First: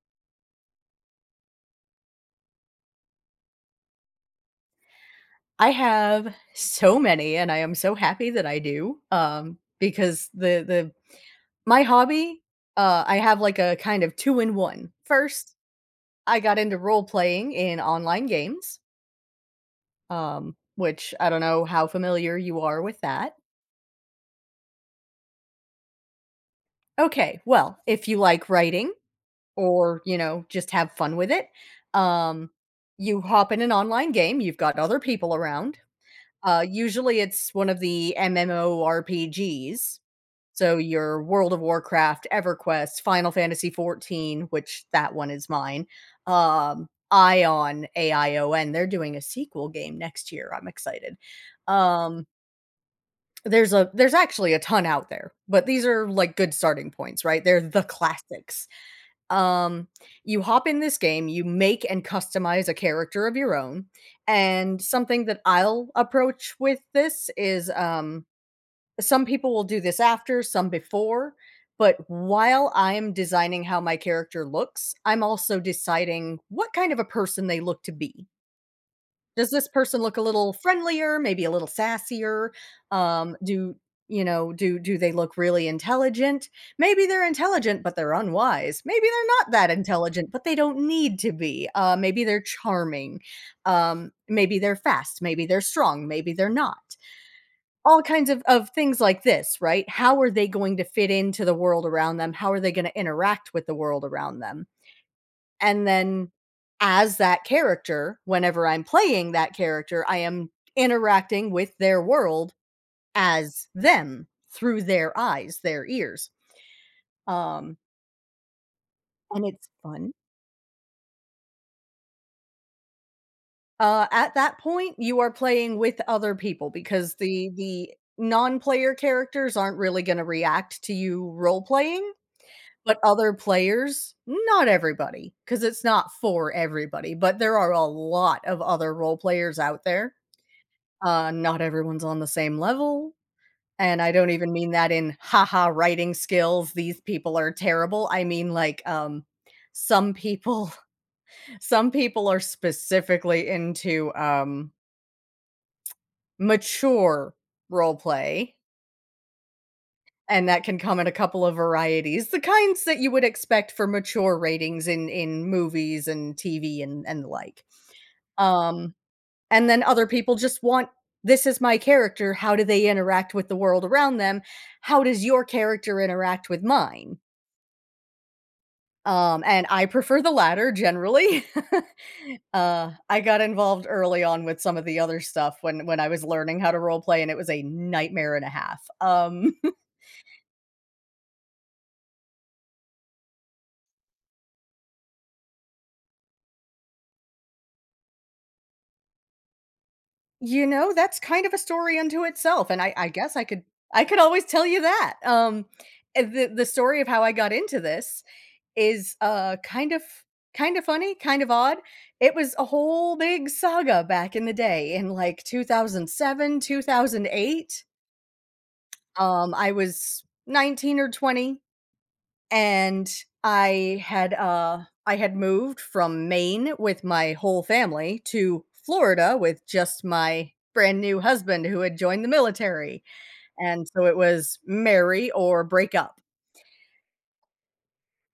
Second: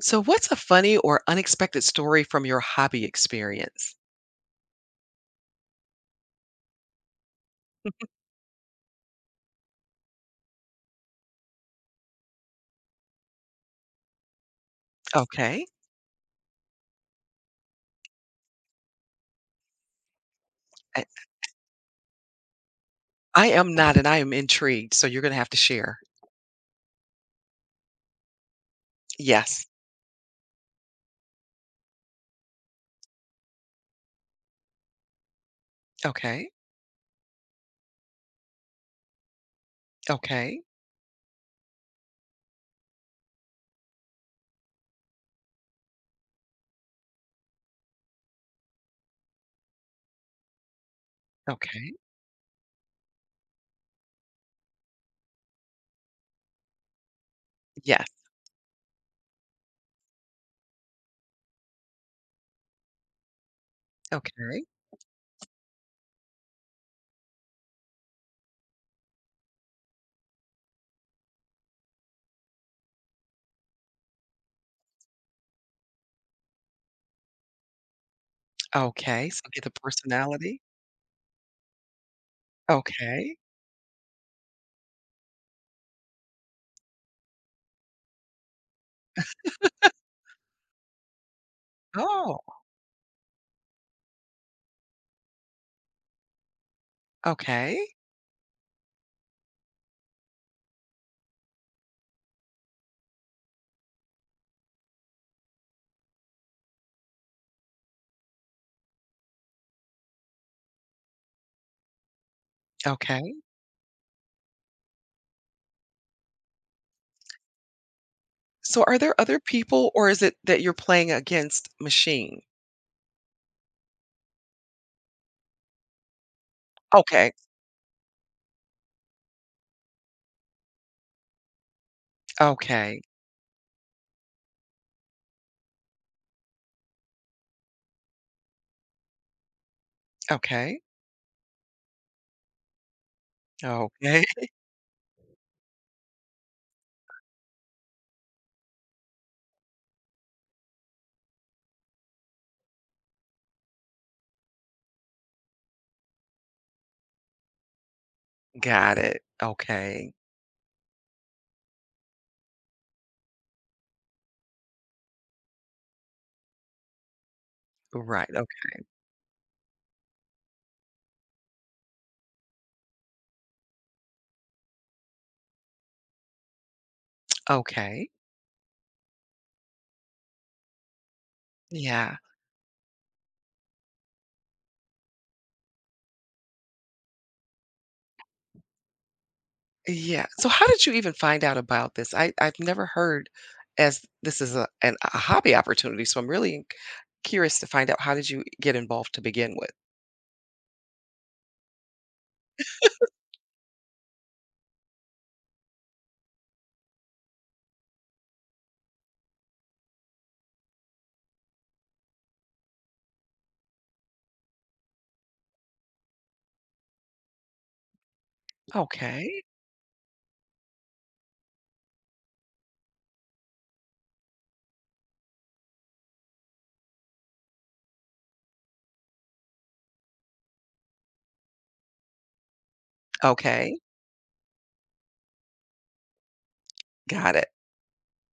So, what's a funny or unexpected story from your hobby experience? I have so many, and I am so happy that I do, because the my hobby, I have like a kind of two in one. First, Okay. I got into role playing in online games, I which I don't know how familiar you are with that. I am not, and I am intrigued. So, you're going to have to share. Okay, well, if you like writing Yes. or just have fun with it, um, you hop in an online game. You've got other people around. Okay. Usually it's one of the MMORPGs. Okay. So your World of Warcraft, EverQuest, Final Fantasy 14, which that one is mine. Ion, AION, they're doing a sequel game next year. I'm excited. Okay. Um, there's actually a ton out there, but these are like good starting points, right? They're the Yes. classics. Um, you hop in this game, you make and customize a character of your own, Okay. and something that I'll approach with this is, some people will do this after, some before, but while I'm designing how my character looks, I'm also deciding what kind of a person they look to be. Okay. So, Does get this the person look a little personality. friendlier, maybe a little sassier? Okay. Do you know, do do they look really intelligent? Maybe they're intelligent, but they're unwise. Maybe they're not that intelligent, but they don't need to be. Maybe Oh, they're charming. Maybe they're fast. Maybe they're strong. Maybe they're not. okay. All kinds of things like this, right? How are they going to fit into the world around them? How are they going to interact with the world around them? And then as that character, whenever I'm playing that character, I am interacting with their world Okay. as them through their eyes, their ears. Um, So, are there other and it's people, or fun. is it that you're playing against machine? At that point, you are playing with other people because Okay. the non-player characters aren't really going to react to you role playing, but Okay. other players, not everybody, because it's not for everybody, but there are a lot of other role players out there. Okay. Not everyone's on the same level, and I Okay. don't even mean that in, "Ha ha, writing skills, these people are terrible." I mean, like, some people some people are specifically into, mature role play, Got it. Okay. and that can come in a couple of varieties, the kinds that you would expect for mature ratings in movies and TV and the like. Right. Okay. Um And then other people just want, this is my character: how do they interact with the world around them? How does your character interact with mine? Okay. And I prefer the latter generally. Yeah. I got involved early on with some of the other stuff when I was learning how to role play, and it was a nightmare and a half. Yeah. So how did you even find out about this? I've never heard as this is a an, a hobby opportunity, so I'm really curious to find out how did you get involved to begin with? That's kind of a story unto itself, and I guess I could always tell you that. The story of how I got into this is, kind of funny, kind of odd. It was a whole big saga back in the day in, like, 2007, 2008. Okay. I was 19 or 20, and I had, uh I had moved from Maine with my whole family to Florida with just my brand new husband who had joined the military, Okay. and so it was marry or break up. Got it.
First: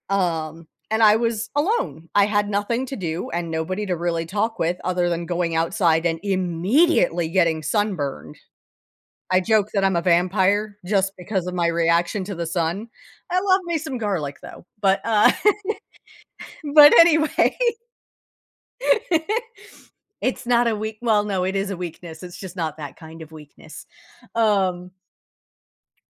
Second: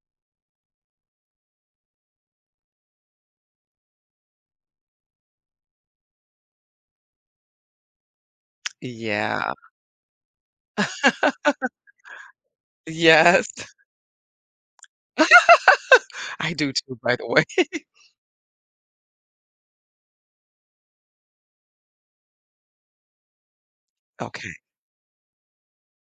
And I was alone. I had nothing to do and nobody to really talk with other than going outside and immediately getting sunburned. I Yeah. joke that I'm a vampire just because of my reaction to the sun. I Yes. love me some garlic though. But I do But too, by the way. anyway, it's not a weak well, No, it is a weakness. It's just not that kind of weakness. Okay. Um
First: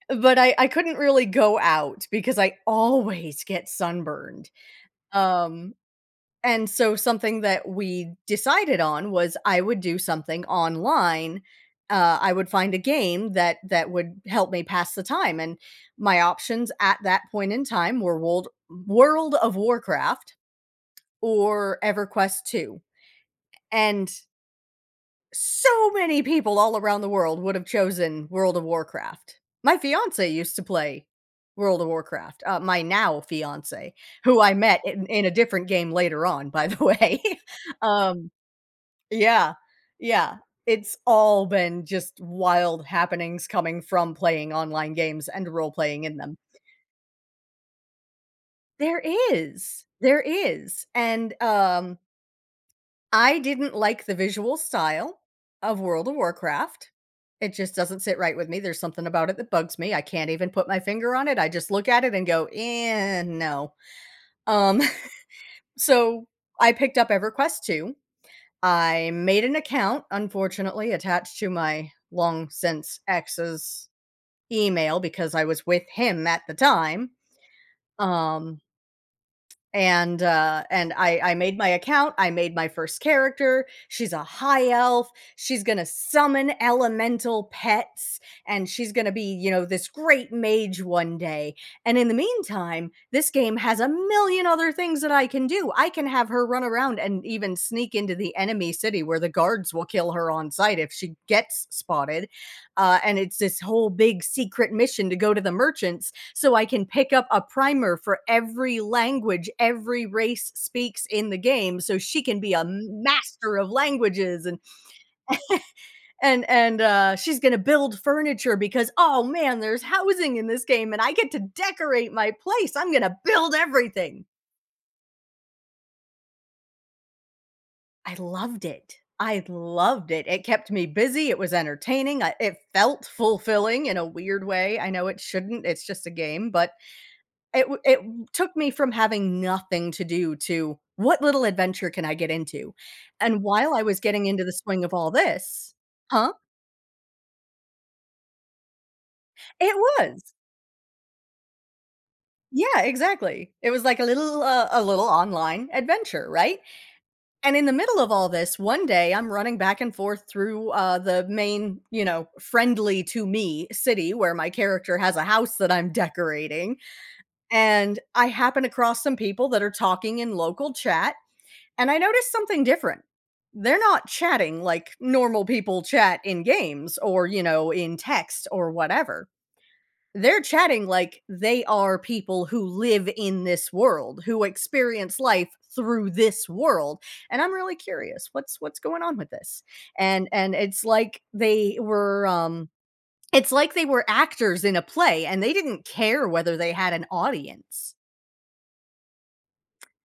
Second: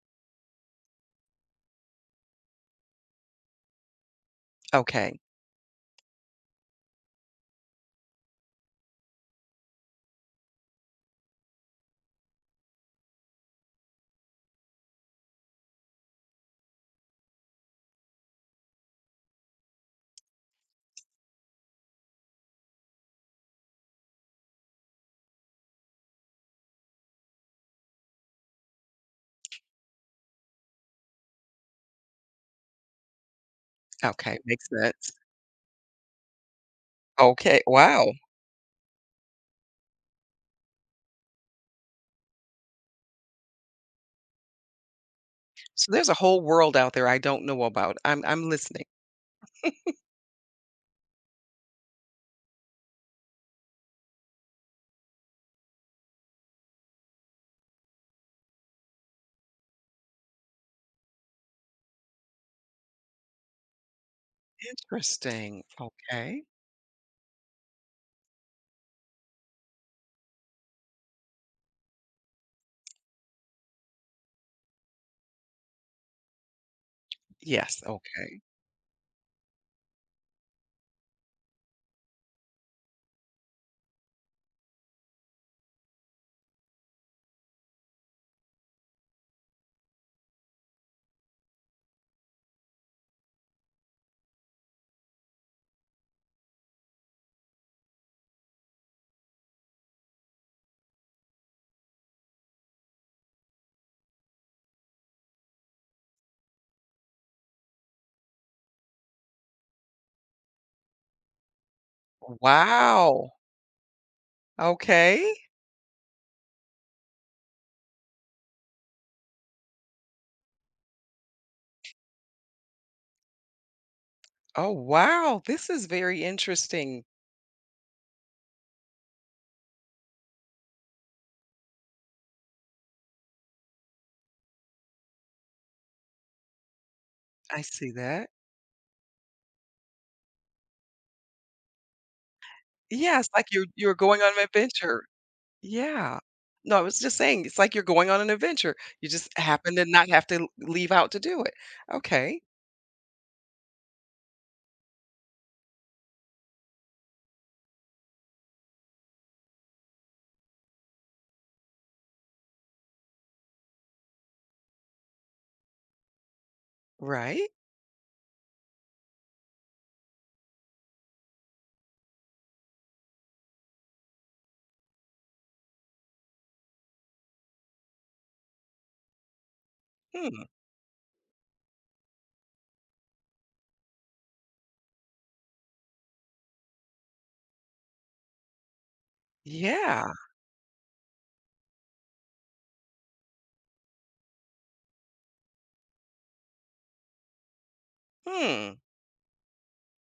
but I couldn't really go out because I always get sunburned. Okay. Um And so something that we decided on was I would do something online. I would find a game that would help me pass the time, and my options at that point in time were World of Warcraft or EverQuest 2. And so many people all around the world would have chosen World of Warcraft. My fiance used to play World of Warcraft. My now fiance, Okay. who I Makes met in, sense. in a different game later on, by the way. Okay. Wow. um, yeah. Yeah. It's all been just wild happenings coming from playing online games and role So playing there's a in them. whole world out there I don't know about. I'm listening. There is. There is. And, I didn't like the visual style of World of Warcraft. It just doesn't sit right with me. There's something about it that bugs me. I can't even put my finger on it. I just look at it and go, "Eh, no." Um, Interesting. so Okay. I picked up EverQuest 2. I made an account, unfortunately, attached to my long since ex's email because I was with him at the time. Yes. Okay. Um, and I made my account. I made my first character. She's a high elf. She's gonna summon elemental pets, and she's gonna be, this great mage one day. And in the meantime, this game has a million other things that I can do. I can have her run around and even sneak into the enemy city where the guards will kill her on sight if she gets spotted. And it's this whole big secret mission to go to the merchants, so I can pick up a primer for every language every race speaks in the game, so she can be a Wow. master of languages, Okay. and she's going to build furniture because, oh man, there's housing in this game, and I get to decorate my place. I'm going to build everything. Oh, wow, this is very interesting. I loved it. I loved it. It kept me busy. It was entertaining. It felt fulfilling in a weird way. I know it shouldn't. It's just a game, but I It w see it that. took me from having nothing to do to, "What little adventure can I get into?" Yes, And like you're while I you're was going getting on into an the swing of adventure. all this. Yeah. Huh? No, I was just saying, it's like you're going on an adventure. You just It happen to not have was. to l leave out to do it. Okay, Yeah, exactly. It was like a little online adventure, right? And in the middle of all this, one day, I'm running back and forth through, the main, friendly to me city where my character has a house that I'm decorating, right? and I happen across some people that are talking in local chat. And I noticed something different. They're not chatting like normal people chat in games or, in text or whatever. They're Hmm, chatting like they are people who live in this world, who experience life through this world. And I'm really curious what's going on with this. yeah. And it's like they were actors in a play, and they didn't care whether they had an audience. Hmm.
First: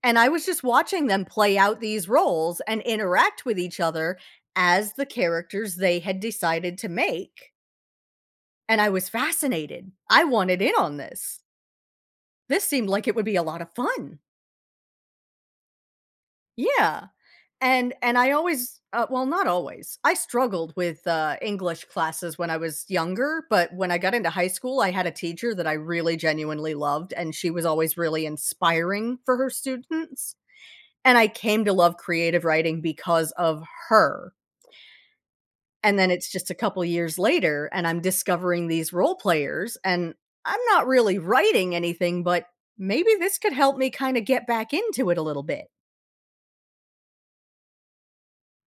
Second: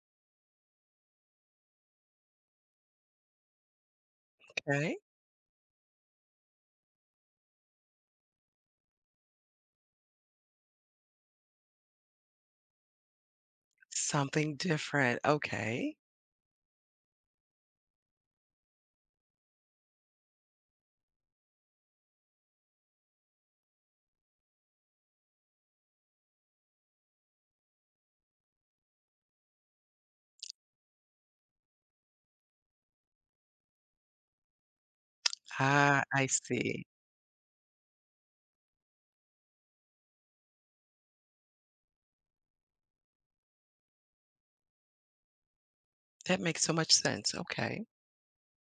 And I was just watching them play out these roles and interact with each other as Okay. the characters they had decided to make, and I was fascinated. I wanted in on this. This seemed like it would be a lot of fun. Something different, okay. Yeah, and I always well, not always. I struggled with, English classes when I was younger, but when I got into high school, I had a teacher that I really genuinely loved, and she was always really inspiring for her students, and I came to love creative writing because of her. And Ah, then I it's just a couple see. years later, and I'm discovering these role players, and I'm not really writing anything, but maybe this could help me kinda get back into it a little bit. That makes so much sense, okay.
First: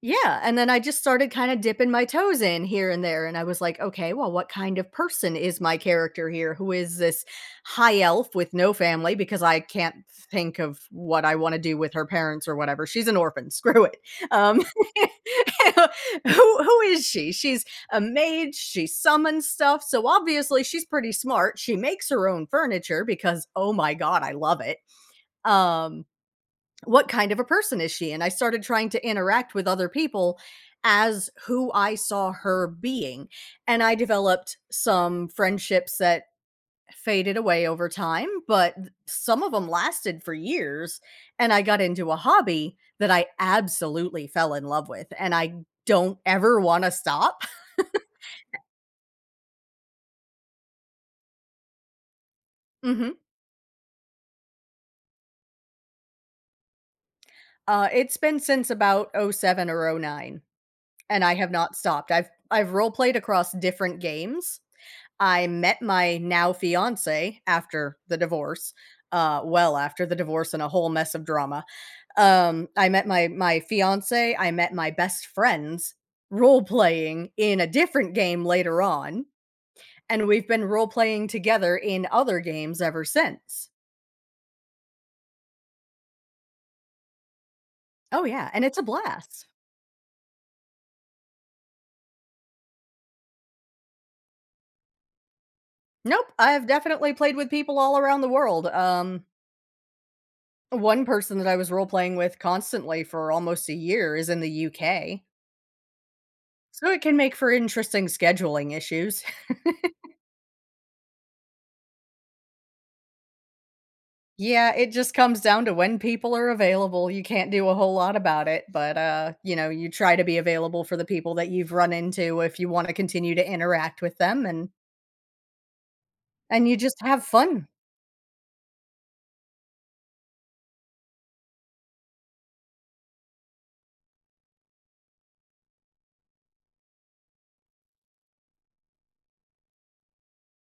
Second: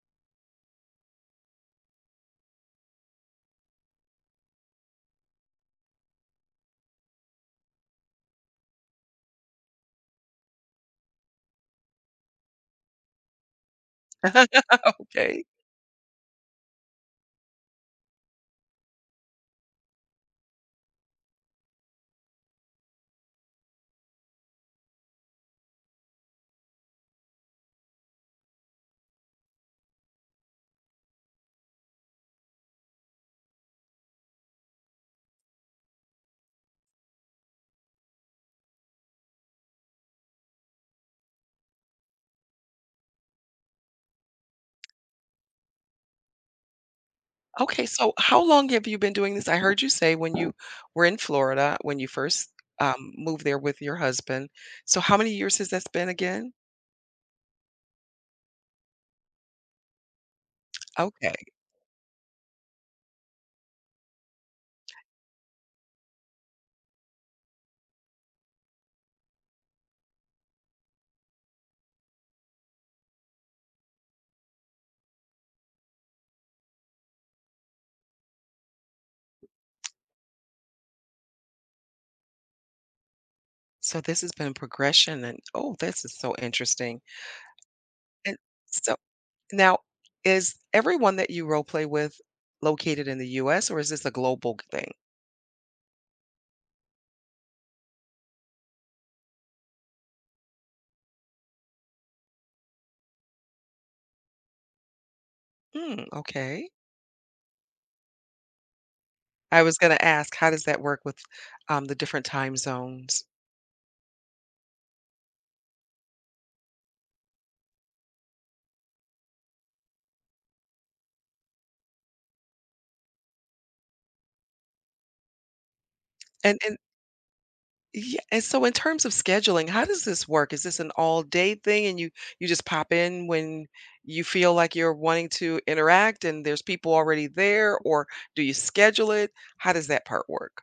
Yeah, and then I just started kinda dipping my toes in here and there, and I was like, "Okay, well, what kind of person is my character here? Who is this high elf with no family?" Because I can't think of what I wanna do with her parents or whatever. She's an orphan, screw it. Um, Okay. who is she? She's a mage, she summons stuff, so obviously she's pretty smart. She makes her own furniture because, oh my god, I love it. Um, what kind of a person is she? And I started trying to interact with other people as who I saw her being. And I developed some friendships that faded away over time, but some of them lasted for years. And I got into a hobby that I absolutely fell in love with. And I don't ever want to stop. Okay, so how long have you been doing this? I heard you say when you were in Florida, when you first hmm moved there with your husband. So how many years has that been again? It's been since about '07 or '09. And Okay, I have not stopped. I've role played across different games. I met my now fiance after the divorce. Well, after the divorce and a whole mess of drama. I met my fiance. I met my best friends role playing in a different game later on, and we've been role playing together in other games ever since. so this has been progression, and oh, this is so interesting. Oh And yeah, and it's a so blast. now, is everyone that you role play with located in the U.S. or is this a global thing? Nope, I've definitely played with people all around the world. One person that I was role playing with constantly for almost a year is in the UK, Hmm, okay. so it can make for interesting scheduling issues. I was going to ask, how does that work with the different time zones? Yeah, it just comes down to when people are available. You can't do a whole lot about it, but, you know, you try to be available for the people that you've run into if you wanna continue to interact with them, And and you and just have fun. yeah, and so in terms of scheduling, how does this work? Is this an all day thing and you just pop in when you feel like you're wanting to interact and there's people already there, or do you schedule it? How does that part work?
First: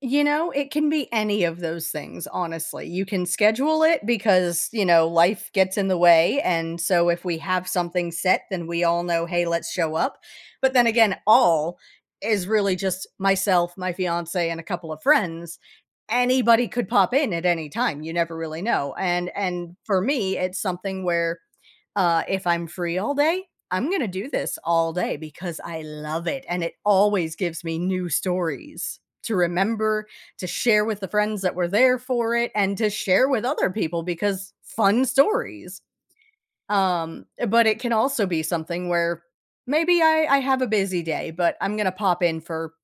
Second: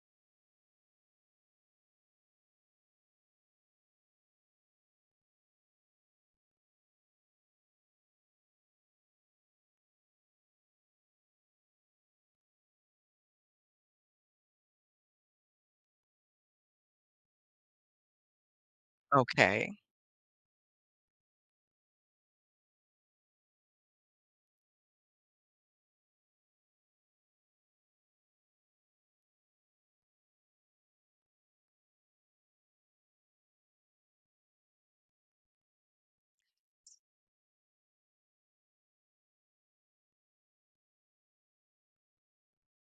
You know, it can be any of those things, honestly. You can schedule it because, you know, life gets in the way. And so if we have something set, then we all know, hey, let's show up. But then again, all is really just myself, my fiance, and a couple of friends. Anybody could pop in at any time. You never really know. And Okay, and for me, it's something where if I'm free all day, I'm gonna do this all day because I love it, and it always gives me new stories to remember, to share with the friends that were there for it, and to share with other people because fun stories. But it can also be something where maybe I have a busy day, but I'm gonna pop in for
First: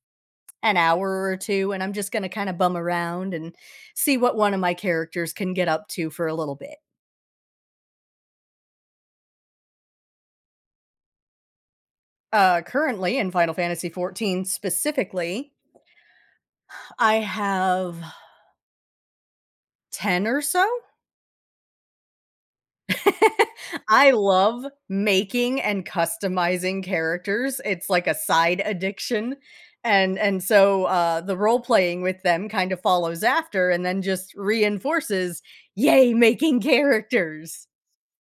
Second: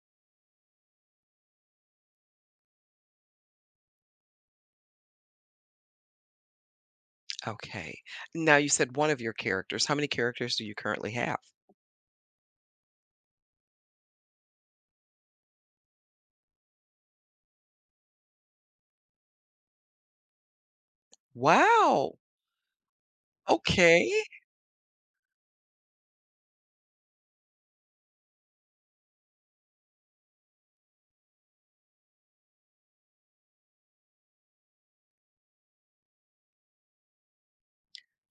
an hour or two, and I'm just gonna kind of bum around and see what one of my characters can get up to for a little bit. okay. Now you said one of your characters. How many characters do you currently have? Currently in Final Fantasy 14 specifically, I have 10 or so. Wow. I Okay. love making and customizing characters. It's like a side addiction. And so the role playing with them kind of follows after and then just reinforces, yay, making characters.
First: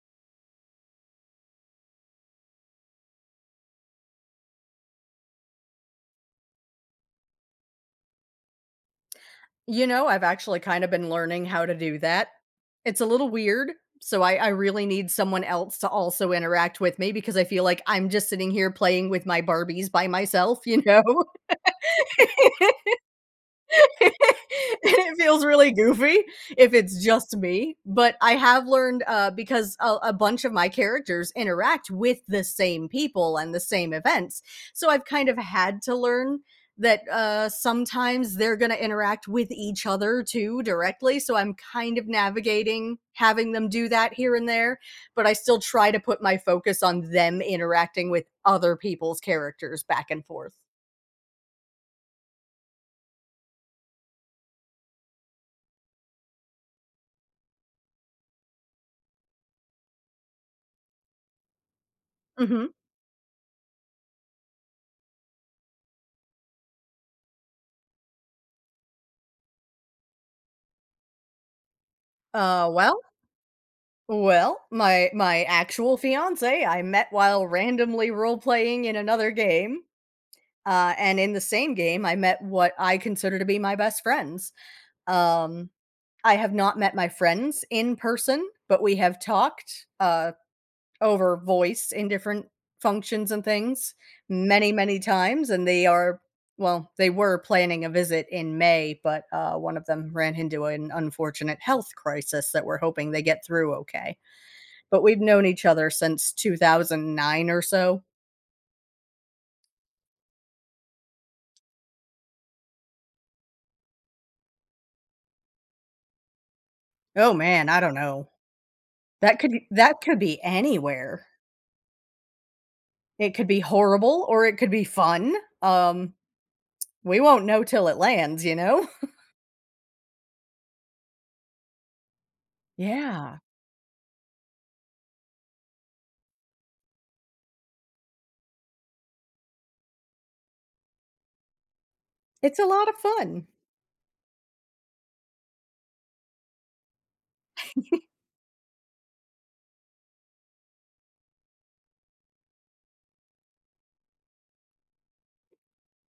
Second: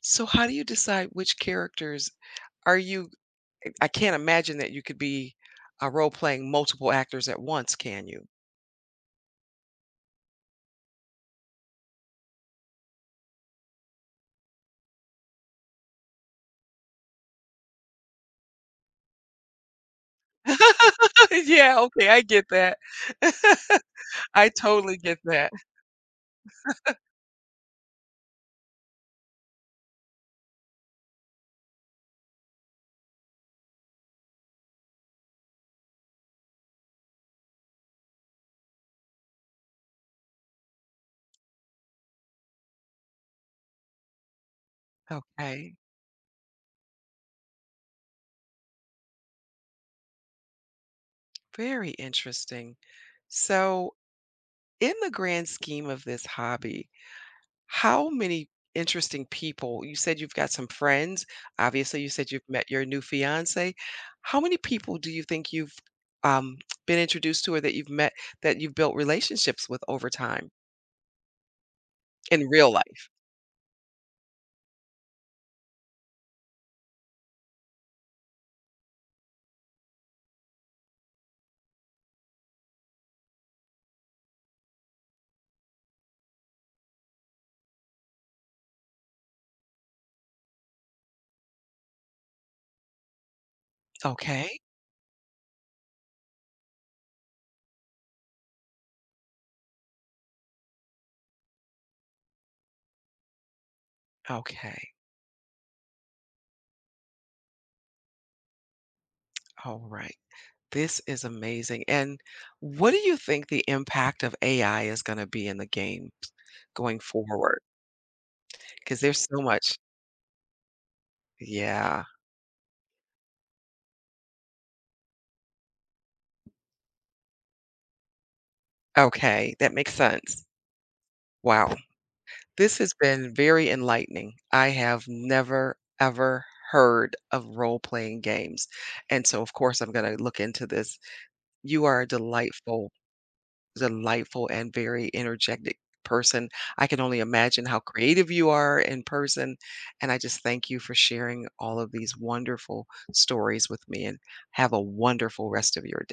So how do you decide which characters are you? I can't imagine that you could be role playing multiple actors at once, can you? You know, I've actually kind of been learning how to do that. It's a little weird, so I really need someone else to also interact with me because I feel like I'm just sitting here playing with my Barbies by myself, you know? Yeah, okay, I get that. And I totally it get feels that. really goofy if it's just me. But I have learned because a bunch of my characters interact with the same people and the same events. So I've kind of had to learn that sometimes they're going to interact with each other too directly. So I'm kind of navigating having them do that here and there. But I still Okay, try to put my focus on them interacting with other people's characters back and forth. very interesting. So, in the grand scheme of this hobby, how many interesting people, you said you've got some friends, obviously you said you've Hmm. met your new fiance. How many people do you think you've, um, been introduced to or that you've met that you've built relationships with over time in Uh, real well, life? Well, my actual fiance I met while randomly role playing in another game, and in the same game, I met what I consider to be my best friends. Um, I have not met my friends in person, but we have talked over voice in different functions and things Okay, many, many times, and they are well, they were planning a visit in May, but one of them ran into an unfortunate health crisis that we're hoping they get through okay, okay, but we've known each other since 2009 or so. alright. This is amazing, and what do you think the impact of AI is gonna be in the games going Oh forward? man, I don't know. Because there's so much. That could be anywhere. Yeah. It could be horrible or it could be fun. Um, we won't know till it lands, you know? Okay, that makes sense. Wow. This has been Yeah. very enlightening. I have never, ever heard of role-playing games, and so, of course, I'm gonna look into this. You are a It's a lot of fun. delightful and very energetic person. I can only imagine how creative you are in person, and I just thank you for sharing all of these wonderful stories with me, and have a wonderful rest of your day.